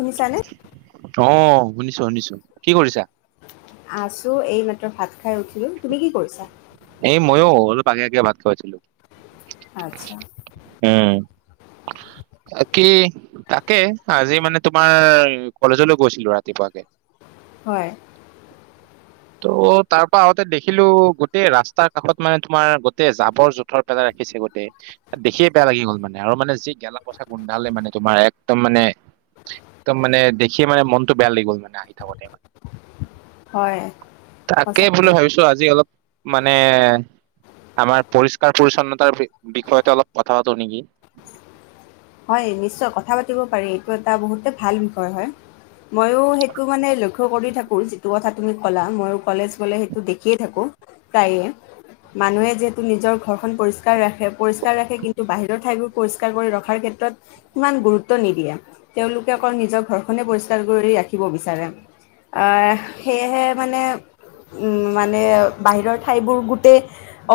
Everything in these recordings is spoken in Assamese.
শুনিছানে অঁ শুনিছো শুনিছো কি কৰিছা আছো এই মাত্ৰ ভাত খাই উঠিলো তুমি কি কৰিছা। এই মইয়ো অলপ আগে আগে ভাত খাইছিলো আচ্ছা কি তাকে আজি মানে তোমাৰ কলেজলৈ গৈছিলো ৰাতিপুৱাকে। হয় ত' তাৰ পৰা আগতে দেখিলো গোটেই ৰাস্তাৰ কাষত মানে তোমাৰ গোটেই জাবৰ জোথৰ পেলাই ৰাখিছে গোটেই দেখিয়ে বেয়া লাগি গল মানে আৰু মানে যি গেলা পথ গোন্ধালে মানে তোমাৰ একদম মানে একদম মানে দেখিয়ে মানে মনটো বেয়া লাগি গল মানে আহি থাকোতে মানে হয় তাকে সঁচাকৈ বুলি ভাবিছো আজি অলপ মানে আমাৰ পৰিষ্কাৰ পৰিচ্ছন্নতাৰ বিষয়তে অলপ কথা পাতো নেকি হয় নিশ্চয় কথা পাতিব পাৰি এইটো এটা বহুতে ভাল বিষয় হয় ময়ো সেইটো মানে লক্ষ্য কৰি থাকোঁ যিটো কথা তুমি ক'লা ময় কলেজ কলে সেইটো দেখিয়ে থাকোঁ প্ৰায়ে মানুহে যিহেতু নিজৰ ঘৰখন পৰিষ্কাৰ ৰাখে পৰিষ্কাৰ ৰাখে কিন্তু বাহিৰৰ ঠাইবোৰ পৰিষ্কাৰ কৰি ৰখাৰ্ষত ক্ষেত্ৰত ইমান গুৰুত্ব নিদিয়ে তেওঁলোকে অকল নিজৰ ঘৰখনে পৰিষ্কাৰ কৰি ৰাখিব বিচাৰে সেয়েহে মানে মানে বাহিৰৰ ঠাইবোৰ গোটেই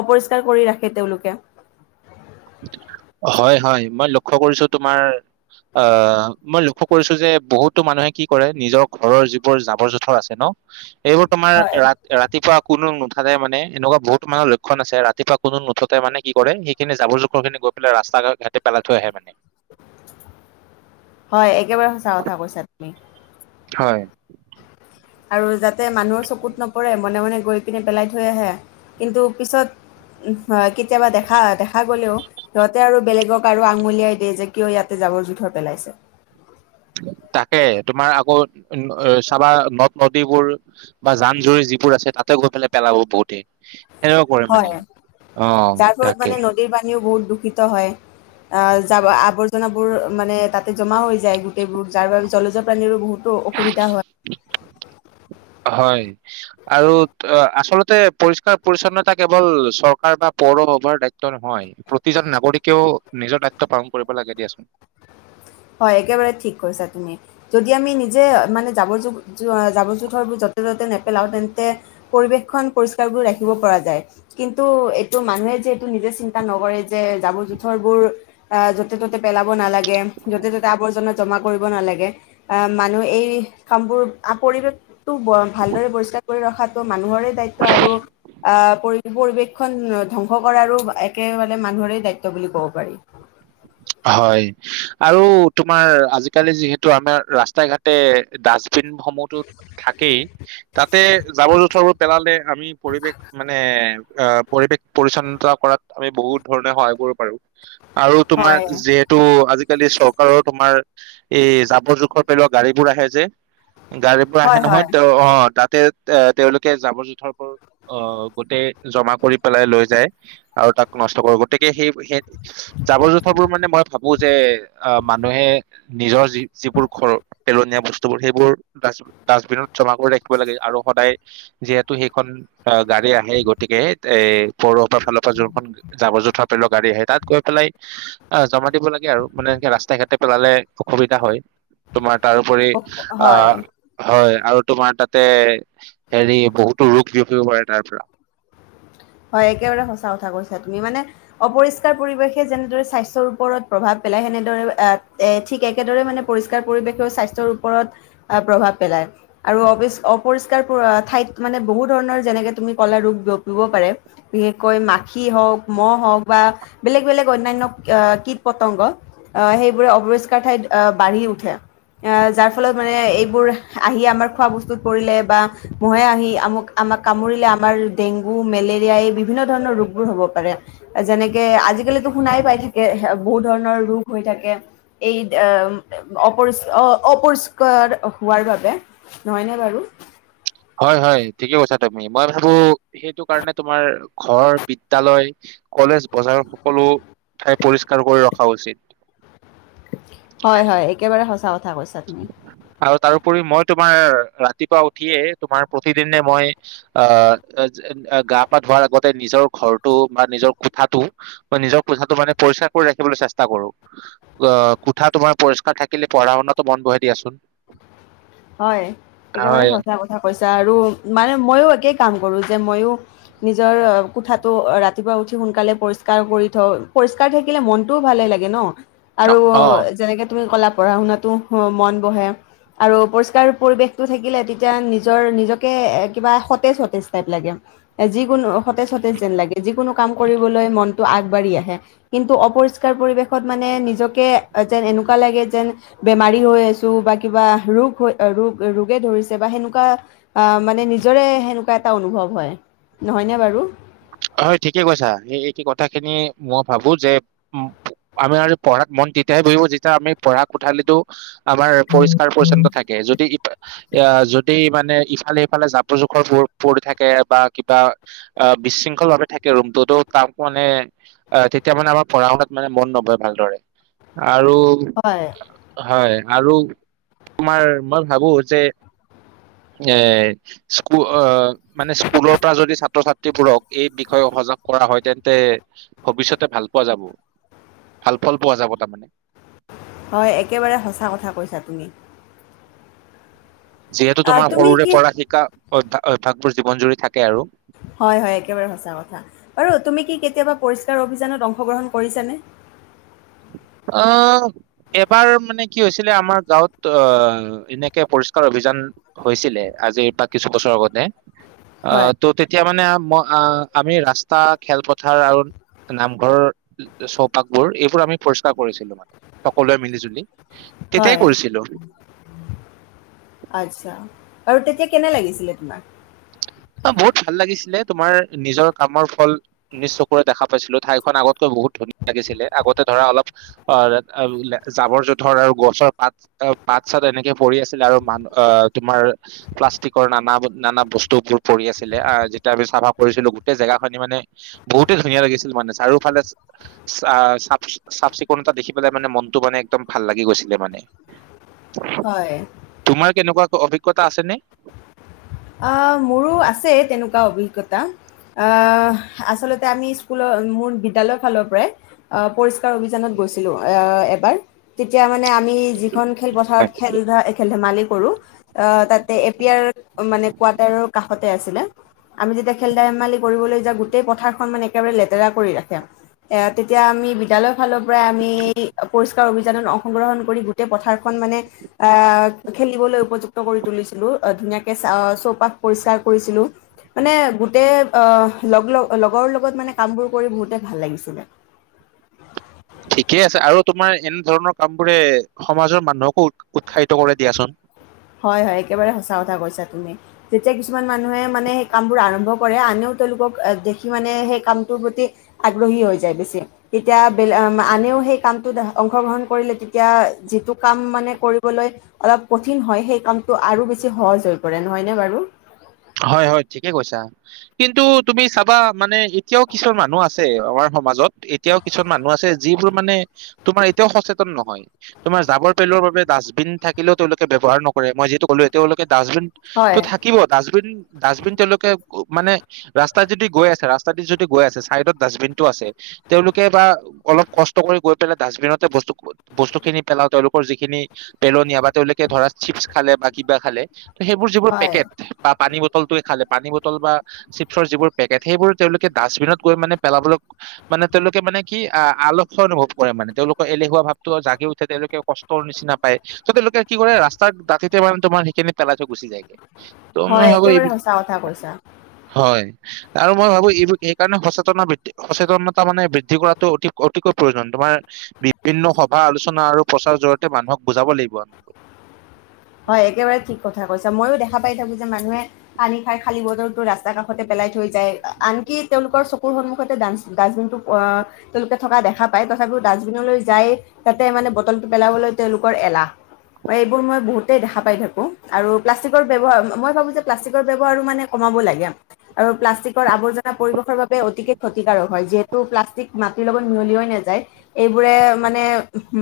অপৰিষ্কাৰ কৰি ৰাখে তেওঁলোকে হয় হয় মই লক্ষ্য কৰিছো তোমাৰ আহ মই লক্ষ্য কৰিছো যে বহুতো মানুহে কি কৰে নিজৰ ঘৰৰ যিবোৰ জাবৰ জোথৰ আছে ন সেইবোৰ তোমাৰ হয় ৰা ৰাতিপুৱা কোনো। মানে এনেকুৱা বহুত মান লক্ষ্যণ আছে ৰাতিপুৱানো নুঠুতে মানে কি কৰে সেইখিনি যাব কখ খিনি গৈ পেলাই ৰাস্তা ঘাটি পেলাই থৈ আহে মানে। হয় একেবাৰে সঁচা কথা কৈছা তুমি। হয়। আৰু যাতে মানুহৰ চকুত নপৰে মনে মনে গৈ পিনে পেলাই থৈ আহে কিন্তু পিছত কেতিয়াবা দেখা দেখা গলেও সিহঁতে আৰু বেলেগক আৰু আঙুলিয়াই দিয়ে যে কিয় ইয়াতে জাবৰ জোঁথৰ পেলাইছে তাকে তোমাৰ আকৌ চাবা নদ নদীবোৰ বা জান জুৰি যিবোৰ আছে তাতে গৈ পেলাই পেলাব বহুতেই হয় তাৰ ফলত তাকে মানে নদীৰ পানীও বহুত দুখ দূষিত হয় আহ য আৱৰ্জনাবোৰ মানে তাতে জমা হৈ যায় গোটেইবোৰ যাৰ বাবে জলজোৱা প্ৰাণীৰো বহুতো অসুবিধা হয় হয় আৰু আচলতে পৰিষ্কাৰ পৰিচ্ছন্নতা কেৱল চৰকাৰ বা পৌৰসভাৰ দায়িত্ব নহয় প্ৰতিজন নাগৰিকেও নিজৰ দায়িত্ব পালন কৰিব লাগে দিয়াচোন হয় যে মানে জাৱৰ জাৱৰ জোঁথৰবোৰ যতে ত'তে নেপেলাও তেন্তে পৰিৱেশখন পৰিষ্কাৰ বুলি ৰাখিব পৰা যায় কিন্তু এইটো মানুহে যিহেতু নিজে চিন্তা নকৰে। যে জাবৰ জোঁথৰবোৰ। অ য'তে ত'তে পেলাব নালাগে। গেম। য'তে ত'তে আৱৰ্জনা জমা কৰিব নেলাগে আহ মানুহ এই কামবোৰ আ পৰিবেশ। পৰিবেশ টো ভালদৰে পৰিষ্কাৰ কৰি ৰখাত। ত মানুহৰে দায়িত্ব আৰু আহ পৰি পৰিৱেশখন ধ্বংস কৰাৰো একেবাৰে মানুহৰে দায়িত্ব বুলি ক'ব পাৰি। হয় আৰু তোমাৰ আজিকালি যিহেতু আমাৰ ৰাস্তাই ঘাটে দাচ চিণ সমূহতোত থাকেই তাতে জাবৰ- জোথৰত পেলালে আমি পৰিৱেশ মানে আহ পৰিৱেশ পৰিচ্ছন্নতা কৰাত আমি বহুত ধৰণে সহায় কৰিব পাৰো। আৰু তোমাৰ হয় যিহেতু আজি আজিকালি চৰকাৰৰ তোমাৰ এই জাবৰ জোখৰ পেলোৱা গাড়ীবোৰ আহে যে? গাড়ীবোৰ আহে হয় নহয় হয় তে অ তাত তেত এ তেওঁলোকে জাবৰ - জোথৰবোৰ আহ গোটেই জমা কৰি পেলাই লৈ যায় আৰু তাক নষ্ট কৰিব গতিকে সেই সেই জাবৰ -জো মানে মই ভাবো যে আহ মানুহে নিজৰ যি যিবোৰ ঘৰ পেলনীয়া বস্তুবোৰ সেইবোৰ ডাছ ডাষ্টবিনত জমা কৰি ৰাখিব লাগে আৰু সদায় যিহেতু সেইখন গাড়ী আহে গতিকে এত এই পৌৰসভাৰ ফালৰ পৰা যোনখন জাবৰ - জোথৰ পেলোৱা গাড়ী আহে তাত গৈ পেলাই অ জমা দিব লাগে আৰু মানে এনেকে ৰাস্তাই ঘাটে পেলালে অসুবিধা হয়, তোমাৰ তাৰোপৰি অ হয় হয় আৰু তোমাৰ তাতে হেৰি বহুতো ৰোগ বিয়পিব পাৰে তাৰ পৰা। হয় একেবাৰে সচা কথা কৈছা তুমি মানে অপৰিষ্কাৰ পৰিৱেশে যেনেদৰে স্বাস্থ্যৰ ওপৰত প্ৰভাৱ পেলাই সেনেদৰে এ ঠিক একেদৰে মানে পৰিষ্কাৰ পৰিবেশেও স্বাস্থ্যৰ ওপৰত প্ৰভাৱ পেলাই আৰু অ অপৰিষ্কাৰ ঠাইত মানে বহু ধৰণৰ যেনেকে তুমি কলা ৰোগ বিয়পিব পাৰে। বিশেষকৈ মাখি হওক, মহ হওক বা বেলেগ বেলেগ অন্যান্য আ কীট - পতংগ আহ সেইবোৰে অপৰিষ্কাৰ ঠাইত বাঢ়ি উঠে আহ যাৰ ফলত মানে এইবোৰ আহি আমাৰ খোৱা বস্তুত পৰিলে বা মহে আহি আমোক আমাক কামুৰিলে আমাৰ ডেংগু মেলে দিয়াই বিভিন্ন ধৰণৰ ৰোগবোৰ হ'ব পাৰে যেনেকে আজিকালিতো শুনাই পাই থাকে বহুত ধৰণৰ ৰোগ হৈ থাকে এই দেম অপৰিছ অ অপৰিষ্কাৰ হোৱাৰ বাবে নহয়নে বাৰু? হয় হয় ঠিকে কৈছা তুমি মই ভাবো সেইটো কাৰণে তোমাৰ ঘৰ, বিদ্যালয়, কলেজ, বজাৰ সকলো ঠাই পৰিষ্কাৰ কৰি ৰখা উচিত। হয় হয় একেবাৰে সঁচা কথা কৈছা তুমি আৰু তাৰোপৰি মই তোমাৰ ৰাতিপুৱা উঠিয়ে তোমাৰ প্ৰতিদিনে মই আহ গা পা ধোৱাৰ আগতে নিজৰ ঘৰটো বা নিজৰ কোঠাটো বা, নিজৰ কোঠাটো মানে পৰিষ্কাৰ কৰি ৰাখিবলৈ চেষ্টা কৰো অ, কোঠা তোমাৰ পৰিষ্কাৰ থাকিলে পঢ়া শুনাত। মন বহাই দিয়াচোন। হয়, একেবাৰে হয় সচা কথা কৈছা আৰু মানে মইো একে। কাম কৰো যে, মইো নিজৰ কোঠাটো ৰাতিপুৱা উঠি সোনকালে পৰিষ্কাৰ কৰি থওঁ পৰিষ্কাৰ থাকিলে মনটোও ভালে লাগে ন। অ আৰু যেনেকে তুমি কলা। পঢ়া শুনাতো মন বহে আৰু। পৰিষ্কাৰ পৰিৱেশটো থাকিলে তেতিয়া নিজৰ নিজকে কিবা সতেজ সতেজ টাইপ লাগে, যিকোনো সতেজ সতেজ যেন লাগে, যিকোনো কাম কৰিবলৈ মনটো আগবাঢ়ি আহে কিন্তু অপৰিষ্কাৰ পৰিৱেশত মানে নিজকে যেন এনেকুৱা লাগে যেন বেমাৰী হৈ আছো বা কিবা ৰোগ। ৰোগ ৰোগে ধৰিছে বা, সেনেকুৱা মানে নিজৰে সেনেকুৱা এটা অনুভৱ হয় নহয়নে বাৰু? হয় ঠিকে কৈছা, স এই কথা খিনি মই ভাবো যে উ আমি আৰু পঢ়াত মন তেতিয়াহে বহিব যেতিয়া আমি পঢ়া কোঠালো। আমাৰ পৰিষ্কাৰ পৰিচ্ছন্ন থাকে যদি ই। এ, যদি মানে ইফালে সফালে জাবৰ জোখৰ পৰি থাকে বা, কিবা অ বিশৃং। থাকে ৰুম তাক মানে তেতিয়া মানে আমাৰ পঢ়া শুনাত মানে মন নয় ভালদৰে। আৰু, হয় হয়। আৰু তোমাৰ মই ভাবো যে এ স্ক। মানে স্কুলৰ পৰা যদি ছাত্ৰ ছাত। ছাত্ৰী বোৰক। এই বিষয়ে সজাগ কৰা হয়, তেন্তে ভৱিষ্যতে ভাল পোৱা যাব ভাল ফল পোৱা যাব তাৰমানে। হয় একেবাৰে সঁচা কথা কৈছা তুমি। যিহেতু আহ তোমাৰ তুমি সৰুৰে কি পৰা শিকা। অভ্্যাস অভ্যয়াসবোৰ জীৱন জুৰি থাকে আৰু [unintelligible] হয় হয় একেবাৰে সঁচা কথা বাৰু তুমি কি কেতিয়াবা পৰিষ্কাৰ অভিযানত অংশগ্ৰহণ কৰিছানে? আহ এবাৰ মানে কি হৈছিলে আমাৰ গাঁৱত আহ এনেকে পৰিষ্কাৰ অভিযান হৈছিলে আজিৰ পৰা কিছু বছৰৰ আগতে। অ, হয় ত তেতিয়া। মানে আমি, ৰাস্তা খেলপথাৰ আৰু নামঘৰ চৌপাশবোৰ এইবোৰ আমি। পৰিষ্কাৰ কৰিছিলো মানে সকলোৱে মিলি জুলি। তেতিয়াই হয়, কৰিছিলো আচ্ছা আৰু তেতিয়া কেনে লাগিছিলে? নাই। অ, বহুত ভাল লাগিছিলে তোমাৰ নিজৰ কামৰ ফল নি চকুৰে দেখা পাইছিলো ঠাইখন আগতকৈ বহুত ধুনীয়া লাগিছিলে আগতে ধৰা অলপ অ জাবৰ জোথৰ আৰু গছৰ পাত পাত চাত এনেকে পৰি আছিলে আৰু মানু আহ তোমাৰ প্লাষ্টিকৰ নানা নানা বস্তু বোৰ। পৰি আছিলে, আহ যেতিয়া আমি চাফা কৰিছিলো গোটেই জেগা খিনি মানে বহুতে ধুনীয়া লাগিছিল মানে। চাৰিওফালে চাফ চাফ চিকুণতা দেখি পেলাই মানে মনটো মানে একদম ভাল লাগি গৈছিলে মানে। হয়। তোমাৰ কেনেকুৱা অভিজ্ঞতা আছে নে? আহ মোৰো আছে তেনেকুৱা অভিজ্ঞতা, আচলতে আমি স্কুলৰ মোৰ বিদ্যালয়ৰ ফালৰ পৰাই পৰিষ্কাৰ অভিযানত গৈছিলো এবাৰয়া। মানে আমি যিখন খেল হয় পথাৰত খেলেল ধ মালিক। কৰো তাতে এপিয়াৰ। মানে, কোৱাৰটাৰৰ কাষতে আছিলে আমি যেতিয়া খেল ধেমালি কৰিবলৈ যাওঁ গোটেই পথাৰখন মানে একেবাৰে লেতেৰা কৰি ৰাখে। এ তেতিয়া আমি বিদ্যালয়ৰ ফালৰ পৰাই আমি পৰিসকাৰ অভিযানত অংশগ্ৰহণ কৰি গোটেই পথাৰখন মানে আহ খেলিবলৈ উপযুক্ত কৰি তুলিছিলো ধুনীয়া। চৌপাশ পৰিষ্কাৰ কৰিছিলো, মানে গোটেই লগ লগৰ লগত মানে কামবোৰ কৰি বহুতে ভাল লাগিছিলে। ঠিকেই আছে, আৰু তোমাৰ এনে ধৰণৰ কাম বোৰে সমাজৰ মানুহকো উ উৎসাহিত কৰে দিয়াচোন। হয় হয়, একেবাৰে সঁচা কথা কৈছা তুমি, যেতিয়া কিছুমান মানুহে মানে সেই কামবোৰ আৰম্ভ কৰে আনেও তেওঁলোকক দেখি মানে সেই কামটোৰ প্ৰতি আগ্ৰহী হৈ যায় বেছি তেতিয়া ব আনেও সেই কামটো অংশগ্ৰহণ কৰিলে তেতিয়া যিটো কাম মানে কৰিবলৈ অলপ কঠিন হয়। সেই কামটো আৰু বেছি সহজ হৈ পৰে নহয়নে বাৰু। হয় হয় ঠিকে কৈছা কিন্তু তুমি চাবা মানে এতিয়াও কিছুমান মানুহ আছে। আমাৰ সমাজত এতিয়াও কিছুমান মানুহ আছে যিবোৰ মানে তোমাৰ এতিয়াও সচেতন নহয় তোমাৰ জাবৰ পেলৰ বাবে ডাষ্টবিন থাকিলেও তেওঁলোকে ব্যৱহাৰ নকৰে মই যিটো ক'লো এ তেওঁলোকে। ডাষ্টবিনতটো হয় থাকিব ডাষ্টবি। ডাষ্টবিন তেওঁলোকে মানে ৰাস্তাত যদি গৈ আছে, ৰাস্তা দি যদি গৈ আছে, চাইদত ডাষ্টবিনটো আছে তেওঁলোকে বা অলপ কষ্ট কৰি গৈ পেলাই ডাষ্টবিনতে বস্তুখিনি পেলাও। তেওঁলোকৰ যিখিনি পেলনীয়া বা তেওঁলোকে ধৰা চিপছ খালে বা কিবা খালে। সেইবোৰ যিবোৰ হয় পেকেট। পানী বটলটোৱে খালে, পানী বটল বা চিপছৰ যিবোৰ পেকেট সেইবোৰ তেওঁলোকে ডাষ্টবিনত গৈ মানে পেলাবলৈ মানে তেওঁলোকে মানে কি আলসুৱা অনুভৱ কৰে মানে তেওঁলোকৰ এলেহুৱা ভাৱটো জাগি উঠে। তেওঁলোকে কষ্টৰ নিচিনা পায়, ত' তেওঁলোকে কি কৰে ৰাস্তা দাঁতিতে মানে তোমাৰ সেইখিনি পেলাই থৈ গুচি যায়গে। ত' মই হয়, ভাবো এই একেবাৰে সঁচা কথা কৈছা। হয় আৰু মই ভাবো এই সেইকাৰণে সচেতন বৃদ্ধি সচেতনতা মানে বৃদ্ধি কৰাটো অতি অতিকৈ প্ৰয়োজন। তোমাৰ বিভিন্ন সভা-আলোচনা আৰু প্ৰচাৰৰ জৰিয়তে মানুহক বুজাব লাগিব। হয়, একেবাৰে ঠিক কথা কৈছা মইয়ো দেখা পাই থাকো যে মানুহে। পানী খাই খালি বটল। ৰাস্তা কাষতে পেলাই থৈ যায়, আনকি তেওঁলোকৰ চকুৰ সন্মুখতো ডাষ্টবিন টো তেওঁলোকে থকা দেখা পায়। তথাপিও ডাষ্টবিনলৈ যাই তাতে মানে বটল টো পেলাবলৈ তেওঁলোকৰ এলাহ, এইবোৰ মই বহুত। দেখা পাই থাকো আৰু প্লাষ্টিকৰ ব্যৱহাৰ মই ভাবো যে প্লাষ্টিকৰ ব্যৱহাৰো মানে কমাব লাগে। আৰু প্লাষ্টিকৰ আৱৰ্জনা পৰিৱেশৰ বাবে অতিকে ক্ষতিকাৰক হয়। যিহেতু প্লাষ্টিক মাটিৰ লগত মিহলিাই নাযায়, এইবোৰে মানে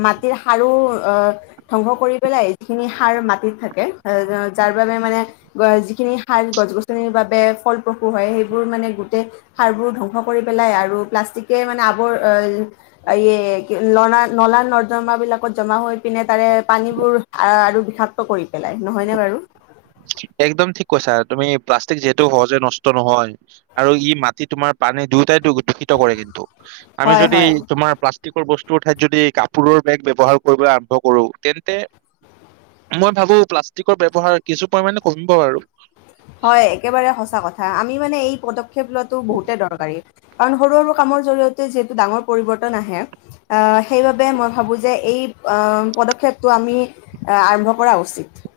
মাটিৰ সাৰো অ' ধ্বংস কৰি পেলাই যিখিনি। সাৰ মাটিত থাকে, যাৰ বাবে মানে যিখিনি সাৰ গছ- গছনিৰ বাবে ফলপ্ৰসু হয় সেইবোৰ মানে গোটেই সাৰবোৰ ধ্বংস কৰি পেলাই আৰু প্লাষ্টিকে মানে আবৰ ই নলা-নৰ্দমা বিলাকত জমা হৈ পিনে তাৰে পানীবোৰ আৰু। বিষাক্ত কৰি পেলাই নহয়নে বাৰু। একদম ঠিক কৈছা, তুমি প্লাষ্টিক যিহেতু সহজে নষ্ট নহয়, আৰু ই মাটি তোমাৰ পানী দুয়টাইো। দূষিত কৰে কিন্তু আমি হয় যদি হয় তোমাৰ প্লাষ্টিক। প্লাষ্টিকৰ বস্তুৰ ঠাইত যদি কাপোৰৰ বেগ ব্যৱহাৰ কৰিবলৈ আৰম্ভ কৰো তেন্তে মই ভাবো প্লাষ্টিকৰ ব্যৱহাৰ। কিছু পৰিমণে কমিব আৰু। হয়, একেবাৰে সঁচা কথা আমি মানে এই পদক্ষেপ লোৱাটো বহুতে দৰকাৰী। কাৰণ সৰু সৰু কামৰ জৰিয়তে যিহেতু ডাঙৰ পৰিৱৰ্তন আহে অহ সেইবাবে মই ভাবো যে, এই অহ পদক্ষেপটো আমি আৰম্ভ কৰা উচিত।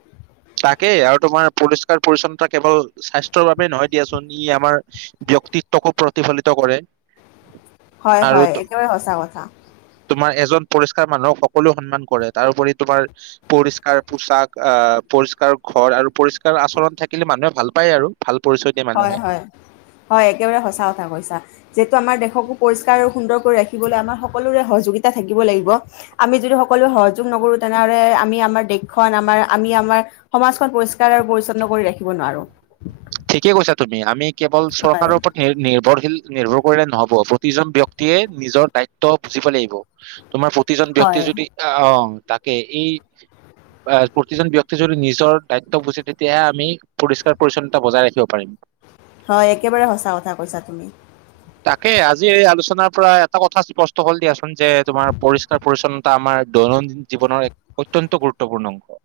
তাকেই আৰু তোমাৰ পৰিষ্কাৰ-পৰিচ্ছন্নতা কেৱল স্বাস্থ্যৰ বাবে নহয় দিয়াচোন, ই আমাৰ ব্যক্তিত্বকো প্ৰতিফলিত কৰে। আৰু হয়-হয়, একেবাৰে সঁচা কথা। তোমাৰ এজন পৰিষ্কাৰ মানুহক সকলো সন্মান কৰে তাৰপৰি তোমাৰ পৰিস্কাৰ পোচাক, পৰিষ্কাৰ ঘৰ আৰু পৰিষ্কাৰ আচৰণ থাকিলে মানুহে ভাল পায় আৰু ভাল। পৰিচয় দিয়ে মানুহে হয়-হয়-হয় একেবাৰে সঁচা কথা কৈছা যে। আমাৰ দেশকো পৰিষ্কাৰ আৰু সুন্দৰ কৰি ৰাখিবলৈ আমাৰ সকলোৰে সহযোগিতা থাকিব লাগিব, আমি যদি সকলোৱে সহযোগ নকৰো তেনেহলে আমি আমাৰ দেশখন আমাৰ আমি আমাৰ সমাজখন পৰিষ্কাৰ আৰু পৰিচ্ছন্ন কৰি ৰাখিব নোৱাৰো। ঠিকেই কৈছা তুমি আমি। কেৱল চৰকাৰৰ ওপৰত নি-নিৰ্ভৰশীল। নিৰ্ভৰ কৰিলে নহ'ব প্ৰতিজন ব্যক্তিয়ে নিজৰ দায়িত্ব বুজিব লাগিব। তোমাৰ প্ৰতিজন ব্যক্তিয়ে হয়। যদি অ', - অ'। তাকে এই প্ৰতিজন ব্যক্তি যদি নিজৰ দায়িত্ব বুজে তেতিয়াহে আমি পৰিষ্কাৰ-পৰিচ্ছন্ন। টা বজাই ৰাখিব পাৰিম। হয়, একেবাৰে সঁচা কথা কৈছা তুমি। তাকে আজি এই আলোচনাৰ পৰা এটা কথা স্পষ্ট হ'ল দিয়াছো। যে তুমাৰ পৰিষ্কাৰ-পৰিচ্ছন্ন। তা আমাৰ দৈনন্দিন জীৱনৰ এক অত্যন্ত গুৰুত্বপূৰ্ণ অংশ।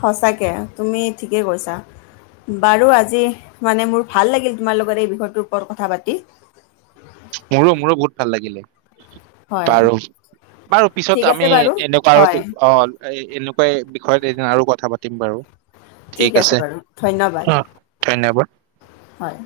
সঁচাকে তুমি ঠিকেই কৈছা বাৰু আজি মানে মোৰ ভাল লাগিল তোমাৰ লগত এই বিষয়টোৰ ওপৰত কথা পাতি। মোৰো, মোৰো বহুত ভাল লাগিলে। হয়, বাৰু, বাৰু ঠিক পিছত আছে আমি বাৰু। এনেকুৱা হয়, অ' এ এনেকুৱা। বিষয়ত এদিন আৰু কথা পাতিম বাৰু। ঠিক আছে অ' ধন্যবাদ। হয়।